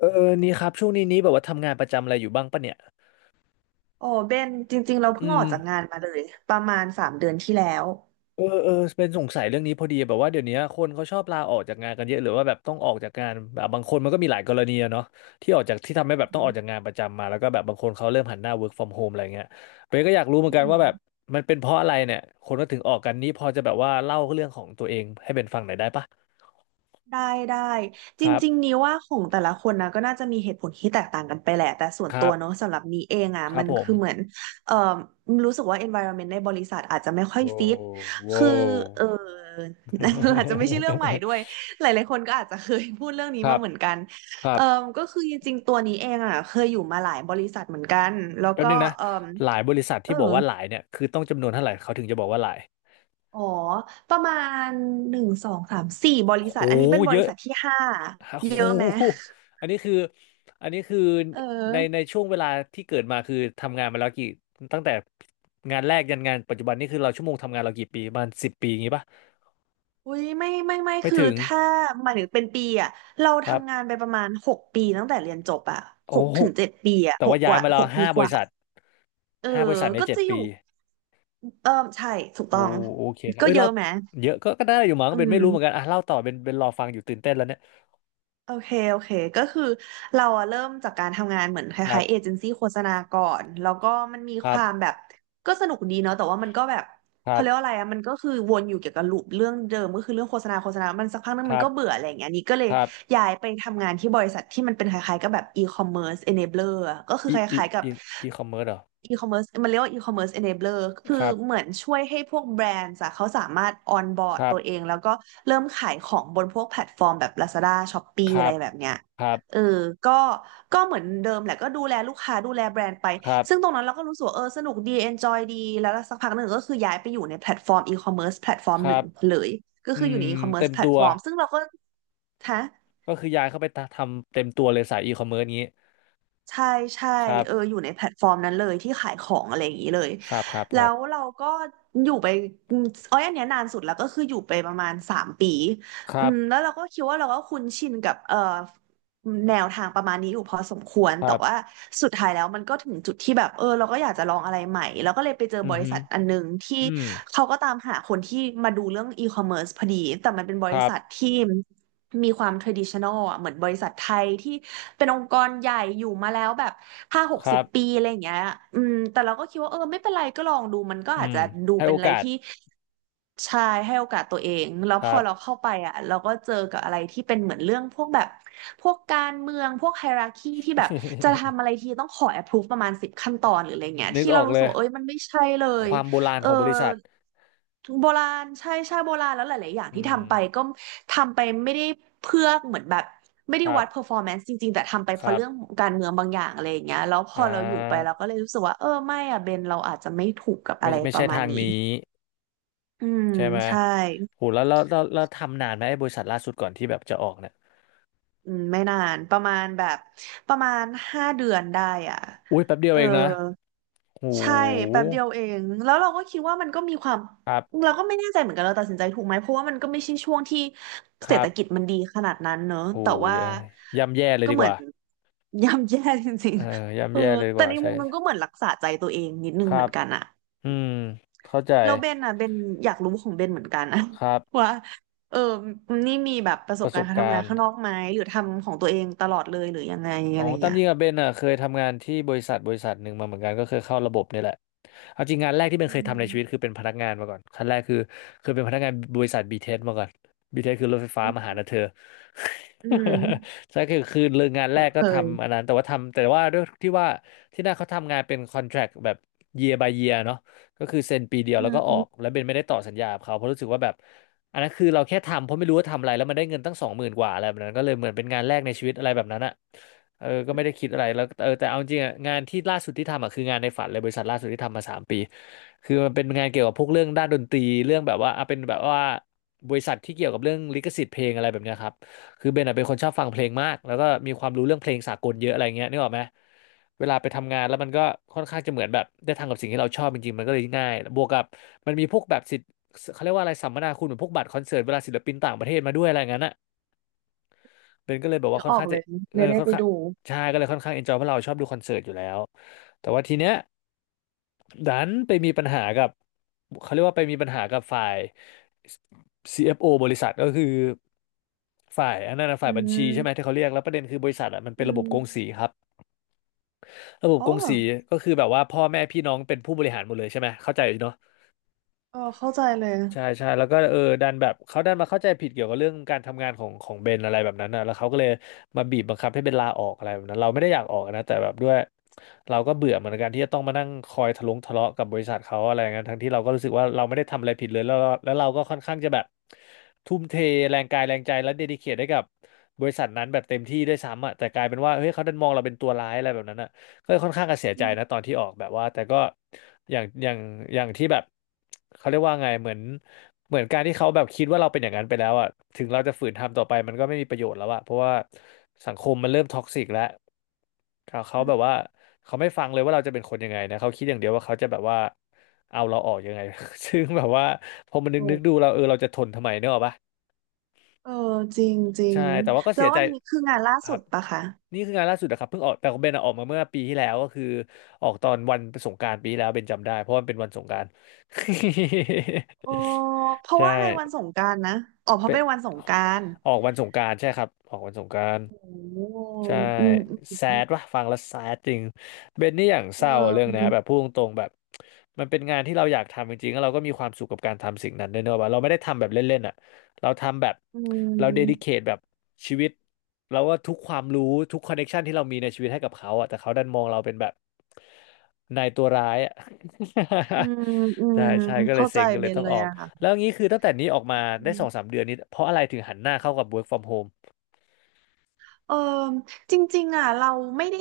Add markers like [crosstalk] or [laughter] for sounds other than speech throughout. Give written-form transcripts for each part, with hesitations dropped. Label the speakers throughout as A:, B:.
A: เออนี่ครับช่วงนี้แบบว่าทำงานประจำอะไรอยู่บ้างปะเนี่ย
B: โอ้เบนจริงๆเรา
A: อื
B: เพิ่งออ
A: ม
B: กจากงานมาเลยประมาณ3 เดือนที่แล้ว
A: เออเออเป็นสงสัยเรื่องนี้พอดีแบบว่าเดี๋ยวนี้คนเขาชอบลาออกจากงานกันเยอะหรือว่าแบบต้องออกจากงานแบบบางคนมันก็มีหลายกรณีอะเนาะที่ออกจากที่ทำให้แบ
B: อื
A: บต้องออกจาก
B: ม
A: งานประจำมาแล้วก็แบบบางคนเขาเริ่มหันหน้า work from home อะไรเงี้ยเบนก็อยากรู้เหมือ
B: อื
A: นกัน
B: ม
A: ว่าแบบมันเป็นเพราะอะไรเนี่ยคนก็ถึงออกกันนี่พอจะแบบว่าเล่าเรื่องของตัวเองให้เป็นฟังหน่อยได้ปะ
B: ได้ได้จ
A: ครั
B: ริงๆ
A: บ
B: นี้ว่าของแต่ละคนนะก็น่าจะมีเหตุผลที่แตกต่างกันไปแหละแต่ส่ว
A: ค
B: นตั
A: รั
B: ว
A: บ
B: เนาะสำหรับนี้เองอ่ะ
A: ครั
B: มั
A: บ
B: น
A: ผม
B: คือเหมือนเอ่อรู้สึกว่า environment ในบริษัทอาจจะไม่ค่อย
A: โอ้
B: ฟิต
A: โว้
B: คือ
A: ว
B: เออ [laughs] อาจจะไม่ใช่เรื่องใหม่ด้วยหลายๆคนก็อาจจะเคยพูดเรื่อง
A: [laughs]
B: นี้
A: ครั
B: มา
A: บ
B: เหมือนกัน
A: ครั
B: เอ่
A: บ
B: อก็คือจริงๆตัวนี้เองอ่ะเคยอยู่มาหลายบริษัทเหมือนกันแล้ว
A: แป๊บ
B: ก็
A: นึงนะ
B: เอ่อ
A: หลายบริษัท
B: เอ
A: ที่บอก
B: อ
A: ว่าหลายเนี่ยคือต้องจำนวนเท่าไหร่เขาถึงจะบอกว่าหลาย
B: อ๋อประมาณหนึ่งสองสามสี่บริ
A: โห
B: ษัทอันนี้เป็นบ
A: เย
B: ริ
A: อะ
B: ษัทที่ห้า
A: ฮะ
B: เย
A: โห
B: อะไหม
A: อันนี้คืออันนี้คือ
B: เออ
A: ในช่วงเวลาที่เกิดมาคือทำงานมาแล้วตั้งแต่งานแรกยันงานปัจจุบันนี่คือเราชั่วโมงทำงานเรากี่ปีประมาณ10 ปีอย่างงี้ป่ะ
B: อุ้ยไม่
A: ไม่
B: คือ
A: ถึง
B: ถ้าหมายถึงเป็นปีอะเรา
A: ครับ
B: ทำงานไปประมาณหกปีตั้งแต่เรียนจบอะห
A: โอ้
B: ก
A: โห
B: ถึงเจ็ดปีอะ
A: แต่
B: หก
A: ว่า
B: ก
A: ย้าย
B: ว่า
A: มาแล้
B: ห
A: ว
B: กปี
A: ห้า
B: ก
A: บริ
B: ว่า
A: ษัท
B: เออ
A: ห้าบริษัทใน
B: ก็
A: เจ็ด
B: จะอยู่
A: ปี
B: เออใช่ถูก
A: โอ้
B: ต้อง
A: โอเคครับ
B: ก็
A: เอ้ย
B: เย
A: เรา
B: อะไหม
A: เยอะก็ได้อยู่มั้ง
B: อื
A: เป็นไม่รู้เหมือน
B: ม
A: กันอ่ะเล่าต่อเป็นรอฟังอยู่ตื่นเต้นแล้วเนี่ย
B: โอเคโอเคก็คือเราอะเริ่มจากการทำงานเหมือนค
A: ครั
B: ล้า
A: บ
B: ยๆเอเจนซี่โฆษณาก่อนแล้วก็มันมี
A: ค
B: ค
A: รั
B: วามแบ
A: บ
B: บก็สนุกดีเนาะแต่ว่ามันก็แบบ
A: ครั
B: เขาเรียกว่า
A: บ
B: อะไรอะมันก็คือวนอยู่เกี่ยวกับลูปเรื่องเดิมก็คือเรื่องโฆษณามันสักพักนึง
A: ค
B: มั
A: รั
B: นก็เบื่
A: บ
B: ออะไรอย่างเงี้ยนี่ก็เลย
A: ครับ
B: ย้ายไปทำงานที่บริษัทที่มันเป็นคล้ายๆกับแบบอีคอมเมิร์ซเอเนเบลอร์ก็คือ
A: อี
B: ค
A: อี
B: ล้ายๆกับ
A: อีอีคอมเมิร์ซเหรอ
B: อีคอมเมิร์ซมันเรียกว่าอีคอมเมิร์ซเอเ e เบลอร์คือ
A: ครับ
B: เหมือนช่วยให้พวกแบรนด์อะเขาสามารถออนบอร์
A: ค
B: ด
A: รับ
B: ตัวเองแล้วก็เริ่มขายของบนพวกแพลตฟอร์มแบบ Lazada
A: ค
B: Shopee อะ
A: รั
B: ไร
A: บ
B: แบบเนี้ย
A: ครับ
B: เออก็ก็เหมือนเดิมแหละก็ดูแลลูกค้าดูแลแบรนด์ไป
A: ครับ
B: ซึ่งตรงนั้นเราก็รู้สึกว่าเออสนุกดี enjoy ดีแล้วสักพักหนึ่งก็คือย้ายไปอยู่ในแพลตฟอร์มอีคอมเมิร์แพลตฟอร์ม
A: ค
B: หนึ่
A: รั
B: ง
A: บ
B: เลยก็
A: อื
B: คืออยู่ในอี
A: ม
B: คอมเมิร์
A: เต็ม
B: แพลต
A: ตัว
B: ฟอร์มซึ่งเราก็ฮะ
A: ก็คือย้ายเข้าไปทำเต็มตัวเลยสายอีคอมเมิร์ซงี้
B: ใช่ใช่
A: ครั
B: เออ
A: บ
B: อยู่ในแพลตฟอร์มนั้นเลยที่ขายของอะไรอย่างนี้เลย
A: ครับครับค
B: แล้
A: รับ
B: วเราก็อยู่ไปอมอ้อยอันเนี้ยนานสุดแล้วก็คืออยู่ไปประมาณ3 ปี
A: ครับ
B: แล้วเราก็คิดว่าเราก็คุ้นชินกับแนวทางประมาณนี้อยู่พอสมควร
A: ค
B: แต่
A: รั
B: ว่า
A: บ
B: สุดท้ายแล้วมันก็ถึงจุดที่แบบเออเราก็อยากจะลองอะไรใหม่แล้วก็เลยไปเจอ
A: อื
B: บ
A: อ
B: ริ
A: ฮึ
B: ษัทอันหนึงที่
A: อืม
B: เขาก็ตามหาคนที่มาดูเรื่องอีคอมเมิร์ซพอดีแต่มันเป็นบ
A: ค
B: ริ
A: รั
B: ษัท
A: บ
B: ที่ มีความ traditional อ่ะเหมือนบริษัทไทยที่เป็นองค์กรใหญ่อยู่มาแล้วแบบห้าหก
A: ค
B: สิ
A: รั
B: บ
A: บ
B: ปีอะไรอย่างเงี้ยแต่เราก็คิดว่าเออไม่เป็นไรก็ลองดูมันก็
A: อื
B: อาจจะ
A: ม
B: ดู
A: ให้
B: เป็
A: โอ
B: นอะไร
A: กาส
B: ที่ชายให้โอกาสตัวเองแล้ว
A: ค
B: พ
A: รั
B: อ
A: บ
B: เราเข้าไปอ่ะเราก็เจอกับอะไรที่เป็นเหมือนเรื่องพวกแบบพวกการเมืองพวกไฮราคีที่แบบจะทำ
A: [laughs]
B: อะไรทีต้องขอ approve ประมาณ10 ขั้นตอนหรืออะไรเงี้ย
A: นึก
B: ที่
A: อ
B: เรา
A: อก
B: รู้
A: เล
B: สึก
A: ย
B: ว่าเอ้ยมันไม่ใช่เล
A: ค
B: ย
A: วามโบราณ
B: เอ
A: ข
B: อ
A: องบริษัท
B: โบราณใช่โบราณแล้วหลายๆอย่าง
A: อื
B: ที่ทำไป
A: ม
B: ก็ทำไปไม่ได้เพื่อเหมือนแบบไม่ได้
A: ครับ
B: วัด performance จริงๆแต่ทำไป
A: ค
B: เพราะ
A: รั
B: เรื่อง
A: บ
B: ของการเมืองบางอย่างอะไรอย่างเงี้ยแล้วพ
A: อ่
B: อเราอยู่ไป
A: า
B: เราก็เลยรู้สึกว่าเออไม่อะเบนเราอาจจะไม่ถูกกับ
A: ไม่
B: อะไร
A: ไม่
B: ป
A: ใช่
B: ระมาณ
A: ทาง
B: นี้
A: นี้
B: อืม
A: ใช่ไหม
B: ใช่
A: โหแล้วทำนานไหมไอ้บริษัทล่าสุดก่อนที่แบบจะออกเนี่ย
B: ไม่นานประมาณ5 เดือนได้อ่ะ
A: อุ้ยแป๊บเดีย
B: เอ
A: ว
B: อ
A: เองนะโห
B: ใช่แป๊บเดียวเองแล้วเราก็คิดว่ามันก็มีความ
A: ครับ
B: เราก็ไม่แน่ใจเหมือนกันเราตัดสินใจถูกไหมเพราะว่ามันก็ไม่ใช่ช่วงที่
A: ค
B: เศรษ
A: รั
B: ฐกิจ
A: บ
B: มันดีขนาดนั้นเนอะ
A: โห
B: แต่ว่า
A: ยย่ำแย่เลย
B: ก็
A: ดี
B: เห
A: ก
B: มือน
A: ว่า
B: [laughs] ย่ำแย่จริง
A: เออ
B: ๆ
A: ย่ำแย่เลยดีก
B: แต่
A: ว่า
B: ใน
A: ใช่
B: มุมนึงก็เหมือนรักษาใจตัวเองนิดนึ
A: ค
B: งเห
A: รั
B: มือ
A: บ
B: นกันอะ
A: อืม เข้าใจ
B: แล้วเบนอ่ะเบนอยากรู้ของเบนเหมือนกันอะ
A: ครับ
B: [laughs] ว่าเออนี่มีแบบประส
A: ป
B: บ
A: ระส
B: การ
A: บ
B: ณ์การทำ
A: กา
B: งา
A: ร
B: น
A: ณ์
B: ข้างนอกไหมหรือทำของตัวเองตลอดเลยหรือยังไง
A: อ๋
B: อะ
A: อ
B: ไร
A: ตาม
B: เงี้ย
A: จริงอะเบนอะเคยทำงานที่บริษัทบริษัทหนึ่งมาเหมือนกันก็เคยเข้าระบบเนี่ยแหละเอาจริงงานแรกที่เบน
B: อื
A: เคยทำในชีวิตคื
B: ม
A: อเป็นพนักงานมาก่อนขั้นแรกคือเคยเป็นพนักงานบริษัทบีเทสมาก่อนบีเทสคือรถไฟฟ้า
B: อืม
A: มาหานะเธอ
B: อืม
A: [laughs] ใช่คือเรื่องงานแร
B: คุ้น
A: กก็
B: เคย
A: ทำอันนั้นแต่ว่าด้วยที่ว่าที่นั่นเขาทำงานเป็นคอนแทรคแบบ year by year เนาะก็คือเซ็นปีเดียว
B: อื
A: แล้วก็ออก
B: ม
A: แล้วเบนไม่ได้ต่อสัญญากับเขาเพราะรู้สึกว่าแบบอันนั้นคือเราแค่ทำเพราะไม่รู้ว่าทำอะไรแล้วมันได้เงินตั้ง20,000กว่าอะไรแบบนั้นก็เลยเหมือนเป็นงานแรกในชีวิตอะไรแบบนั้นอะ เออก็ไม่ได้คิดอะไรแล้วแต่เอาจริงอะงานที่ล่าสุดที่ทำอ่ะคืองานในฝันเลยบริษัทล่าสุดที่ทำมา3 ปีคือมันเป็นงานเกี่ยวกับพวกเรื่องด้านดนตรีเรื่องแบบว่าอ่ะเป็นแบบว่าบริษัทที่เกี่ยวกับเรื่องลิขสิทธิ์เพลงอะไรแบบเนี้ยครับคือเบนอะเป็นคนชอบฟังเพลงมากแล้วก็มีความรู้เรื่องเพลงสากลเยอะอะไรเงี้ยนึกออกไหมเวลาไปทำงานแล้วมันก็ค่อนข้างจะเหมือนแบบได้ทำกับสิ่งที่เราชอบจริงๆมันก็เลยง่ายบวกกับมันมีพวกแบบสิทธิ์เขาเรียกว่าอะไรสัมมนาคุณเหมือนพวกบัตรคอนเสิร์ตเวลาศิลปินต่างประเทศมาด้วยอะไรอย่างนั้นอะ เบนก็เลยแบบ
B: นึ
A: ว่า
B: ก
A: ค่อ
B: อ
A: น
B: อ
A: ข้า
B: ก
A: ง
B: เล
A: จะ
B: ยเลยได้
A: ค่อน
B: ไป
A: ข้าง
B: ดู
A: ใช่ก็เลยค่อนข้างเอนจอยเพราะเราชอบดูคอนเสิร์ตอยู่แล้ว แต่ว่าทีเนี้ยดันไปมีปัญหากับเขาเรียกว่าไปมีปัญหากับฝ่าย CFO บริษัทก็คือฝ่ายอันนั้นนะ
B: อื
A: ฝ่ายบัญชีใช่ไหม
B: ม
A: ที่เขาเรียกแล้วประเด็นคือบริษัทอ่ะมันเป็
B: อื
A: นระบบ
B: ม
A: กงสีครับระบบ
B: อ๋อ
A: กงสีก็คือแบบว่าพ่อแม่พี่น้องเป็นผู้บริหารหมดเลยใช่ไหมเข้าใจเนาะ
B: เออเข้าใจเลย
A: ใช่ใช่แล้วก็ดันแบบเขาดันมาเข้าใจผิดเกี่ยวกับเรื่องการทำงานของเบนอะไรแบบนั้นนะแล้วเขาก็เลยมาบีบบังคับให้เบนลาออกอะไรแบบนั้นเราไม่ได้อยากออกนะแต่แบบด้วยเราก็เบื่อเหมือนกันที่จะต้องมานั่งคอยทะเลาะกับบริษัทเขาอะไรอย่างนั้นทั้งที่เราก็รู้สึกว่าเราไม่ได้ทำอะไรผิดเลยแล้วเราก็ค่อนข้างจะแบบทุ่มเทแรงกายแรงใจและเดดิเคทให้กับบริษัทนั้นแบบเต็มที่ด้วยซ้ำอ่ะแต่กลายเป็นว่าเฮ้ยเขาดันมองเราเป็นตัวร้ายอะไรแบบนั้นอะ ก็ค่อนข้างจะเสีย
B: อื
A: ใจนะ
B: ม
A: ตอนที่ออกแบบว่าแต่ก็อย่างอย่างอย่างที่แบบเขาเรียกว่าไงเหมือนเหมือนการที่เขาแบบคิดว่าเราเป็นอย่างนั้นไปแล้วอ่ะถึงเราจะฝืนทำต่อไปมันก็ไม่มีประโยชน์แล้วอ่ะเพราะว่าสังคมมันเริ่มท็อกซิกแล้วเขา
B: อื
A: แบบ
B: ม
A: ว่าเขาไม่ฟังเลยว่าเราจะเป็นคนยังไงนะเขาคิดอย่างเดียวว่าเขาจะแบบว่าเอาเราออกยังไง [laughs] ซึ่งแบบว่าพอมันนึ
B: โอ
A: กนึกดู
B: ้
A: เราเออเราจะทนทำไมเนกอะปะ
B: เออจริงจริ
A: ใช่
B: ง
A: แต่ว่าก็
B: แล้
A: เสีย
B: ว
A: ใจ
B: อันนี้คืองานล่า
A: ค
B: สุ
A: รั
B: ด
A: บ
B: ปะคะ
A: นี่คืองานล่าสุดนะครับเพิ่งออกแต่ของเบนอะออกมาเมื่อปีที่แล้วก็คือออกตอนวันสงกรานต์ปีที่แล้วเบนจำได้เพราะมันเป็นวันสงกรานต์
B: ออ
A: [laughs]
B: เพราะ
A: ใช่
B: ว่าอะไรวันสงกรานต์นะอ๋อเพราะ
A: เป็น
B: เป็นวันสงกรานต์
A: ออกวันสงกรานต์ใช่ครับออกวันสงกรานต์
B: โอ้
A: ใช่
B: อืมอื
A: แซ
B: ม
A: ดว่ะฟังแล้วแซดจริงเบนนี่อย่าง
B: เ
A: เศร้าเรื่องเนะ
B: ออ
A: แบบพูดตรงๆแบบมันเป็นงานที่เราอยากทำจริงๆแล้วเราก็มีความสุขกับการทำสิ่งนั้นด้วยเนอะว่าเราไม่ได้ทำแบบเล่นๆอ่ะเราทำแบบ
B: อื
A: เราเดดิเค
B: ม
A: ทแบบชีวิตเราว่าทุกความรู้ทุกคอนเน t ชันที่เรามีในชีวิตให้กับเขาอ่ะแต่เขาดันมองเราเป็นแบบนายตัวร้ายอ่ะ
B: อืมอื
A: [laughs] ใช่
B: ม
A: ใช่ก็เลย
B: เข้าใจ
A: เซ็งก็เล
B: เบ
A: ย
B: น
A: ต้อง
B: เล
A: อ
B: ย
A: อก
B: อะ
A: แล้ว
B: ค่ะ
A: งี้คือตั้งแต่นี้ออกมาได้สองสามเดือนนี้เพราะอะไรถึงหันหน้าเข้ากับ work from home
B: เออจริงๆอ่ะเราไม่ได้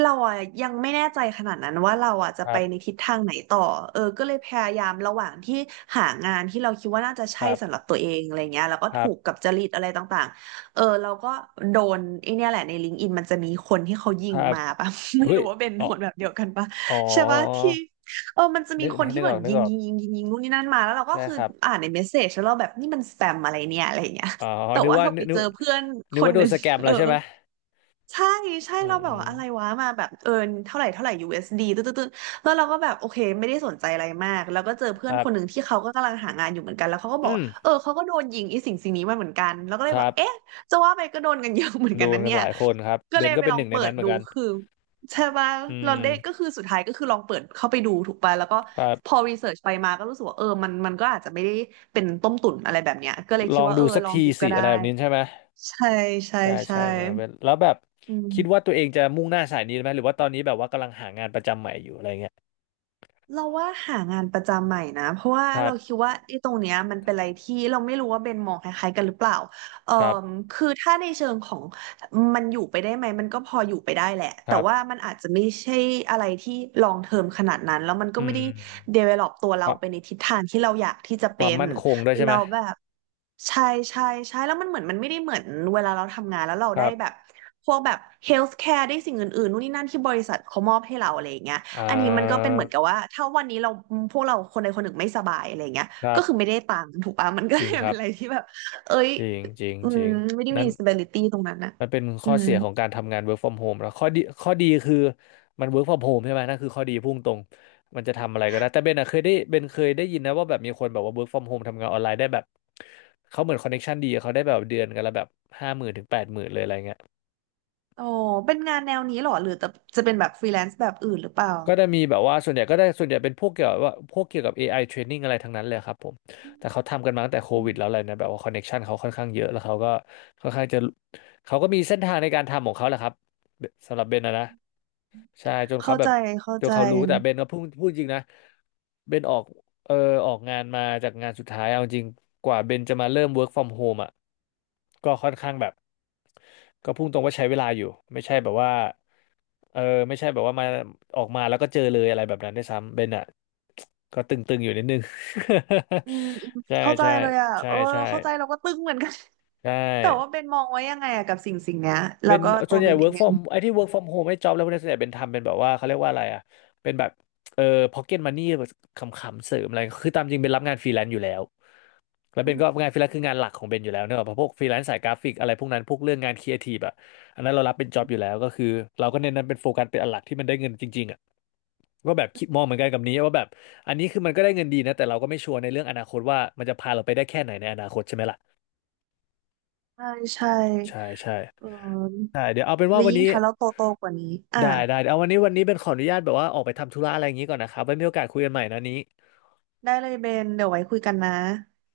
B: เราอ่ะยังไม่แน่ใจขนาดนั้นว่าเราอ่ะจะ
A: ค
B: ไป
A: รั
B: ใน
A: บ
B: ทิศทางไหนต่อก็เลยพยายามระหว่างที่หางานที่เราคิดว่าน่าจะ
A: ค
B: ใช่
A: รั
B: สำหรั
A: บ
B: บตัวเองอะไรเงี้ยแล้วก็
A: ครั
B: ถู
A: บ
B: กกับจริตอะไรต่างๆเราก็โดนไอเนี่ยแหละในลิงก์อินมันจะมีคนที่เขายิ
A: ค
B: ง
A: รับ
B: มาปะ [laughs] ไม่
A: เฮ้ย
B: รู้ว่าเป็น
A: อ๋
B: โด
A: อ
B: นแบบเดียวกันปะ
A: อ๋อ
B: ใช่ปะที่มันจะมี
A: นึก
B: คนที่
A: นึก
B: เหมื
A: อ
B: อ
A: อ
B: น
A: กนึ
B: ยิ
A: ก
B: ง
A: ออก
B: ยิงยิงยิงยิงนู่นนี่นั่นมาแล้วเราก็
A: ใช่
B: คือ
A: ครับ
B: อ่านในเมสเซจแล้วเราแบบนี่มันสแปมอะไรเนี่ยอะไรเงี้ย
A: อ๋อ
B: แต่
A: นึก
B: ว่า
A: ว่า
B: เรา
A: นึ
B: ไป
A: กนึ
B: เจ
A: ก
B: อเพื่อน
A: นึ
B: ค
A: ก
B: น
A: ว่าโด
B: หนึ่
A: น
B: ง
A: สแกม
B: [laughs] เอ
A: แล้
B: อ
A: วใช่ไหม
B: ใช่ใช่
A: อื
B: เราแบบว่าอะไร
A: ม
B: วะมาแบบเอินเท่าไหร่เท่าไหร่ USD ตึ๊ดตึ๊ดตึ๊ดแล้วเราก็แบบโอเคไม่ได้สนใจอะไรมากแล้วก็เจอเพื่
A: ค
B: อน
A: รั
B: ค
A: บ
B: นหนึ่งที่เขาก็กำลังหางานอยู่เหมือนกันแล้วเขาก็บอก
A: อืม
B: ว่าเขาก็โดนยิงไอ้สิ่งนี้มาเหมือนกันแล้วก็
A: ค
B: เลยบ
A: รั
B: อกเอ๊ะ
A: บ
B: จะว่าไปก็โดนกันเยอะเหมือน
A: โด
B: กัน
A: น
B: นั้น
A: กัน
B: เนี่
A: ห
B: ย
A: ลายคนครับ
B: ก็
A: เบ
B: เล
A: น
B: ย
A: ก็
B: ไป
A: เป็น
B: ล
A: ห
B: อง
A: นึ่งใน
B: เปิ
A: นั้
B: ด
A: นเหมือ
B: ดู
A: นกัน
B: คือใช่ปะ
A: อื
B: เรา
A: ม
B: ได้ก็คือสุดท้ายก็คือลองเปิดเข้าไปดูถูกป่ะแล้วก็
A: ครั
B: พอ
A: บ
B: รีเสิร์ชไปมาก็รู้สึกว่ามันก็อาจจะไม่ได้เป็นต้มตุ๋นอะไรแบบเนี้ยก็เลย
A: ล
B: คิด
A: อง
B: ว่า
A: ดูสัก
B: ลอง
A: ที
B: ดูก็
A: สิอะ
B: ได้
A: ไรแบบนี้ใช่ไหม
B: ใช่ใช่
A: ใช่
B: ใช่
A: ใช่มาเบนแล้วแบบ
B: อื
A: คิดว่า
B: ม
A: ตัวเองจะมุ่งหน้าสายนี้ไหมหรือว่าตอนนี้แบบว่ากำลังหางานประจำใหม่อยู่อะไรเงี้ย
B: เราว่าหางานประจำใหม่นะเพราะว่า
A: ครั
B: เรา
A: บ
B: คิดว่าไอ้ตรงเนี้ยมันเป็นอะไรที่เราไม่รู้ว่าเบนมองคล้ายๆกันหรือเปล่าเอ่อ
A: ครับ
B: คือถ้าในเชิงของมันอยู่ไปได้ไหมมันก็พออยู่ไปได้แหละ
A: ค
B: แต่
A: รั
B: ว่า
A: บ
B: มันอาจจะไม่ใช่อะไรที่ลองเทอมขนาดนั้นแล้วมันก็
A: อื
B: ไม่ได้
A: ม
B: develop ตัวเรา
A: ความ
B: ไปในทิศทางที่เราอยากที่จะ
A: ค
B: เป็
A: วาม
B: น
A: มั่นคงด้วยใช่ไห
B: เรา
A: ม
B: แบบใช่ใช่ใช่แล้วมันเหมือนมันไม่ได้เหมือนเวลาเราทำงานแล้วเรา
A: ค
B: ได้
A: รั
B: แบบ
A: บ
B: พวกแบบ healthcare ได้สิ่งอื่นๆนู่นนี่นั่นที่บริษัทเขามอบให้เราอะไรอย่างเงี้ย
A: อ่
B: อันนี้มันก็เป็
A: า
B: นเหมือนกับว่าถ้าวันนี้เราพวกเราคนใดคนหนึ่งไม่สบายอะไรเงี้ย
A: ครั
B: ก็คือไม่
A: บ
B: ได้ตังค์ถูกปะมันก็
A: จ
B: เล
A: ริง
B: ย
A: ค
B: เป็
A: รั
B: น
A: บ
B: อะไรที่แบบเอ้ย
A: จริงจริง
B: อื
A: จ
B: ม
A: ริง
B: ไม่ได้
A: นั่
B: มี
A: น
B: stability ตรงนั้นนะ
A: มันเป็น
B: อื
A: ข้อ
B: ม
A: เสียของการทำงาน work from home แล้วข้อดีข้อดีคือมัน work from home ใช่ไหมนั่นคือข้อดีพุ่งตรงมันจะทำอะไรก็ได้แต่เบนอะเบนเคยได้ยินนะว่าแบบมีคนแบบว่า work from home ทำงานออนไลน์ได้แบบเขาเหมือนคอนเน t ชันดีเขาได้แบบเดือนกันละแบบ50,000 ถึง 80,000เลยอะไรเงี้ย
B: โอ้เป็นงานแนวนี้เหรอหรือจะเป็นแบบฟรีแลนซ์แบบอื่นหรือเปล่า
A: ก็จะมีแบบว่าส่วนใหญ่ก็ได้ส่วนใหญ่เป็นพวกเกี่ยวกับว่าพวกเกี่ยวกับ AI training อะไรทั้งนั้นเลยครับผม แต่เขาทำกันมาตั้งแต่โค
B: อื
A: วิด
B: ม
A: แล้วอะไรนะแบบว่าคอนเน็กชันเขาค่อนข้างเยอะแล้วเขาก็ค่อนข้างจะเขาก็มีเส้นทางในการทำของเขาแหละครับสำหรับเบนนะ ใช่จนเขา
B: เข้า
A: แบ
B: ใจ
A: บ
B: เข้า
A: จน
B: ใจ
A: เขารู้แต่เบนก็พูดจริงนะเบนออกเออออกงานมาจากงานสุดท้ายเอาจริงกว่าเบนจะมาเริ่ม work from home อ่ะก็ค่อนข้างแบบก็พุ่งตรงว่าใช้เวลาอยู่ไม่ใช่แบบว่าเออไม่ใช่แบบว่ามาออกมาแล้วก็เจอเลยอะไรแบบนั้นด้วยซ้ำเบนอ่ะก็ตึงๆอยู่นิดนึง
B: อืมอืม
A: [laughs] ใช่
B: เข้าใจ
A: ใช่
B: เลยอ่ะ
A: ใช่
B: เออ
A: ใช่
B: เข้าใจเราก็ตึงเหมือนกัน
A: ใช่
B: [laughs] แต่ว่าเบนมองไว้ยังไงอะกับสิ่งเนี้ยแล้
A: เป็
B: ว
A: น
B: ก็
A: ส่
B: ตั
A: ว
B: ว
A: นให
B: เบ
A: ญ่
B: นเอ
A: work
B: ง
A: from ไอ้ที่ work from home ไอ้ job แล้วพวกนี้ส่วนใหญ่เป็นทำเป็นแบบว่าเขาเรียกว่าอะไรอ่ะเป็นแบบเออ pocket money แบบขำๆเสริมอะไรคือตามจริงเป็นรับงานฟรีแลนซ์อยู่แล้วแล้ว
B: อื
A: เป็นก็
B: ม
A: งานฟรีแลนซ์คืองานหลักของเบนอยู่แล้วเนอะเพราะพวกฟรีแลนซ์สายกราฟิกอะไรพวกนั้นพวกเรื่องงานครีเอทีฟอ่ะอันนั้นเรารับเป็นจ็อบอยู่แล้วก็คือเราก็เน้นนั้นเป็นโฟกัสเป็นอันหลักที่มันได้เงินจริงๆอ่ะก็แบบคิดมองเหมือนกันกับนี้ว่าแบบอันนี้คือมันก็ได้เงินดีนะแต่เราก็ไม่ชัวร์ในเรื่องอนาคตว่ามันจะพาเราไปได้แค่ไหนในอนาคตใช่ไหมล่ะ
B: ใช่ใช่
A: ใช่ใช่
B: เออ
A: ใช่เดี๋ยวเอาเป็น
B: แล้
A: ว่า
B: ว
A: วัน
B: ยิ่ง
A: นี้
B: ถ้าเราโตกว่านี้อ่ะ
A: ได้ได้เอาวันนี้เป็นขออนุญาตแบบว่าออกไปทำธุระอะไรอย่างนี้ก่อนนะครับไว้มีโอกาสคุยกันใหม่นะนี้
B: ได้เลยเบนเดี๋ยวไว้คุยกันนะ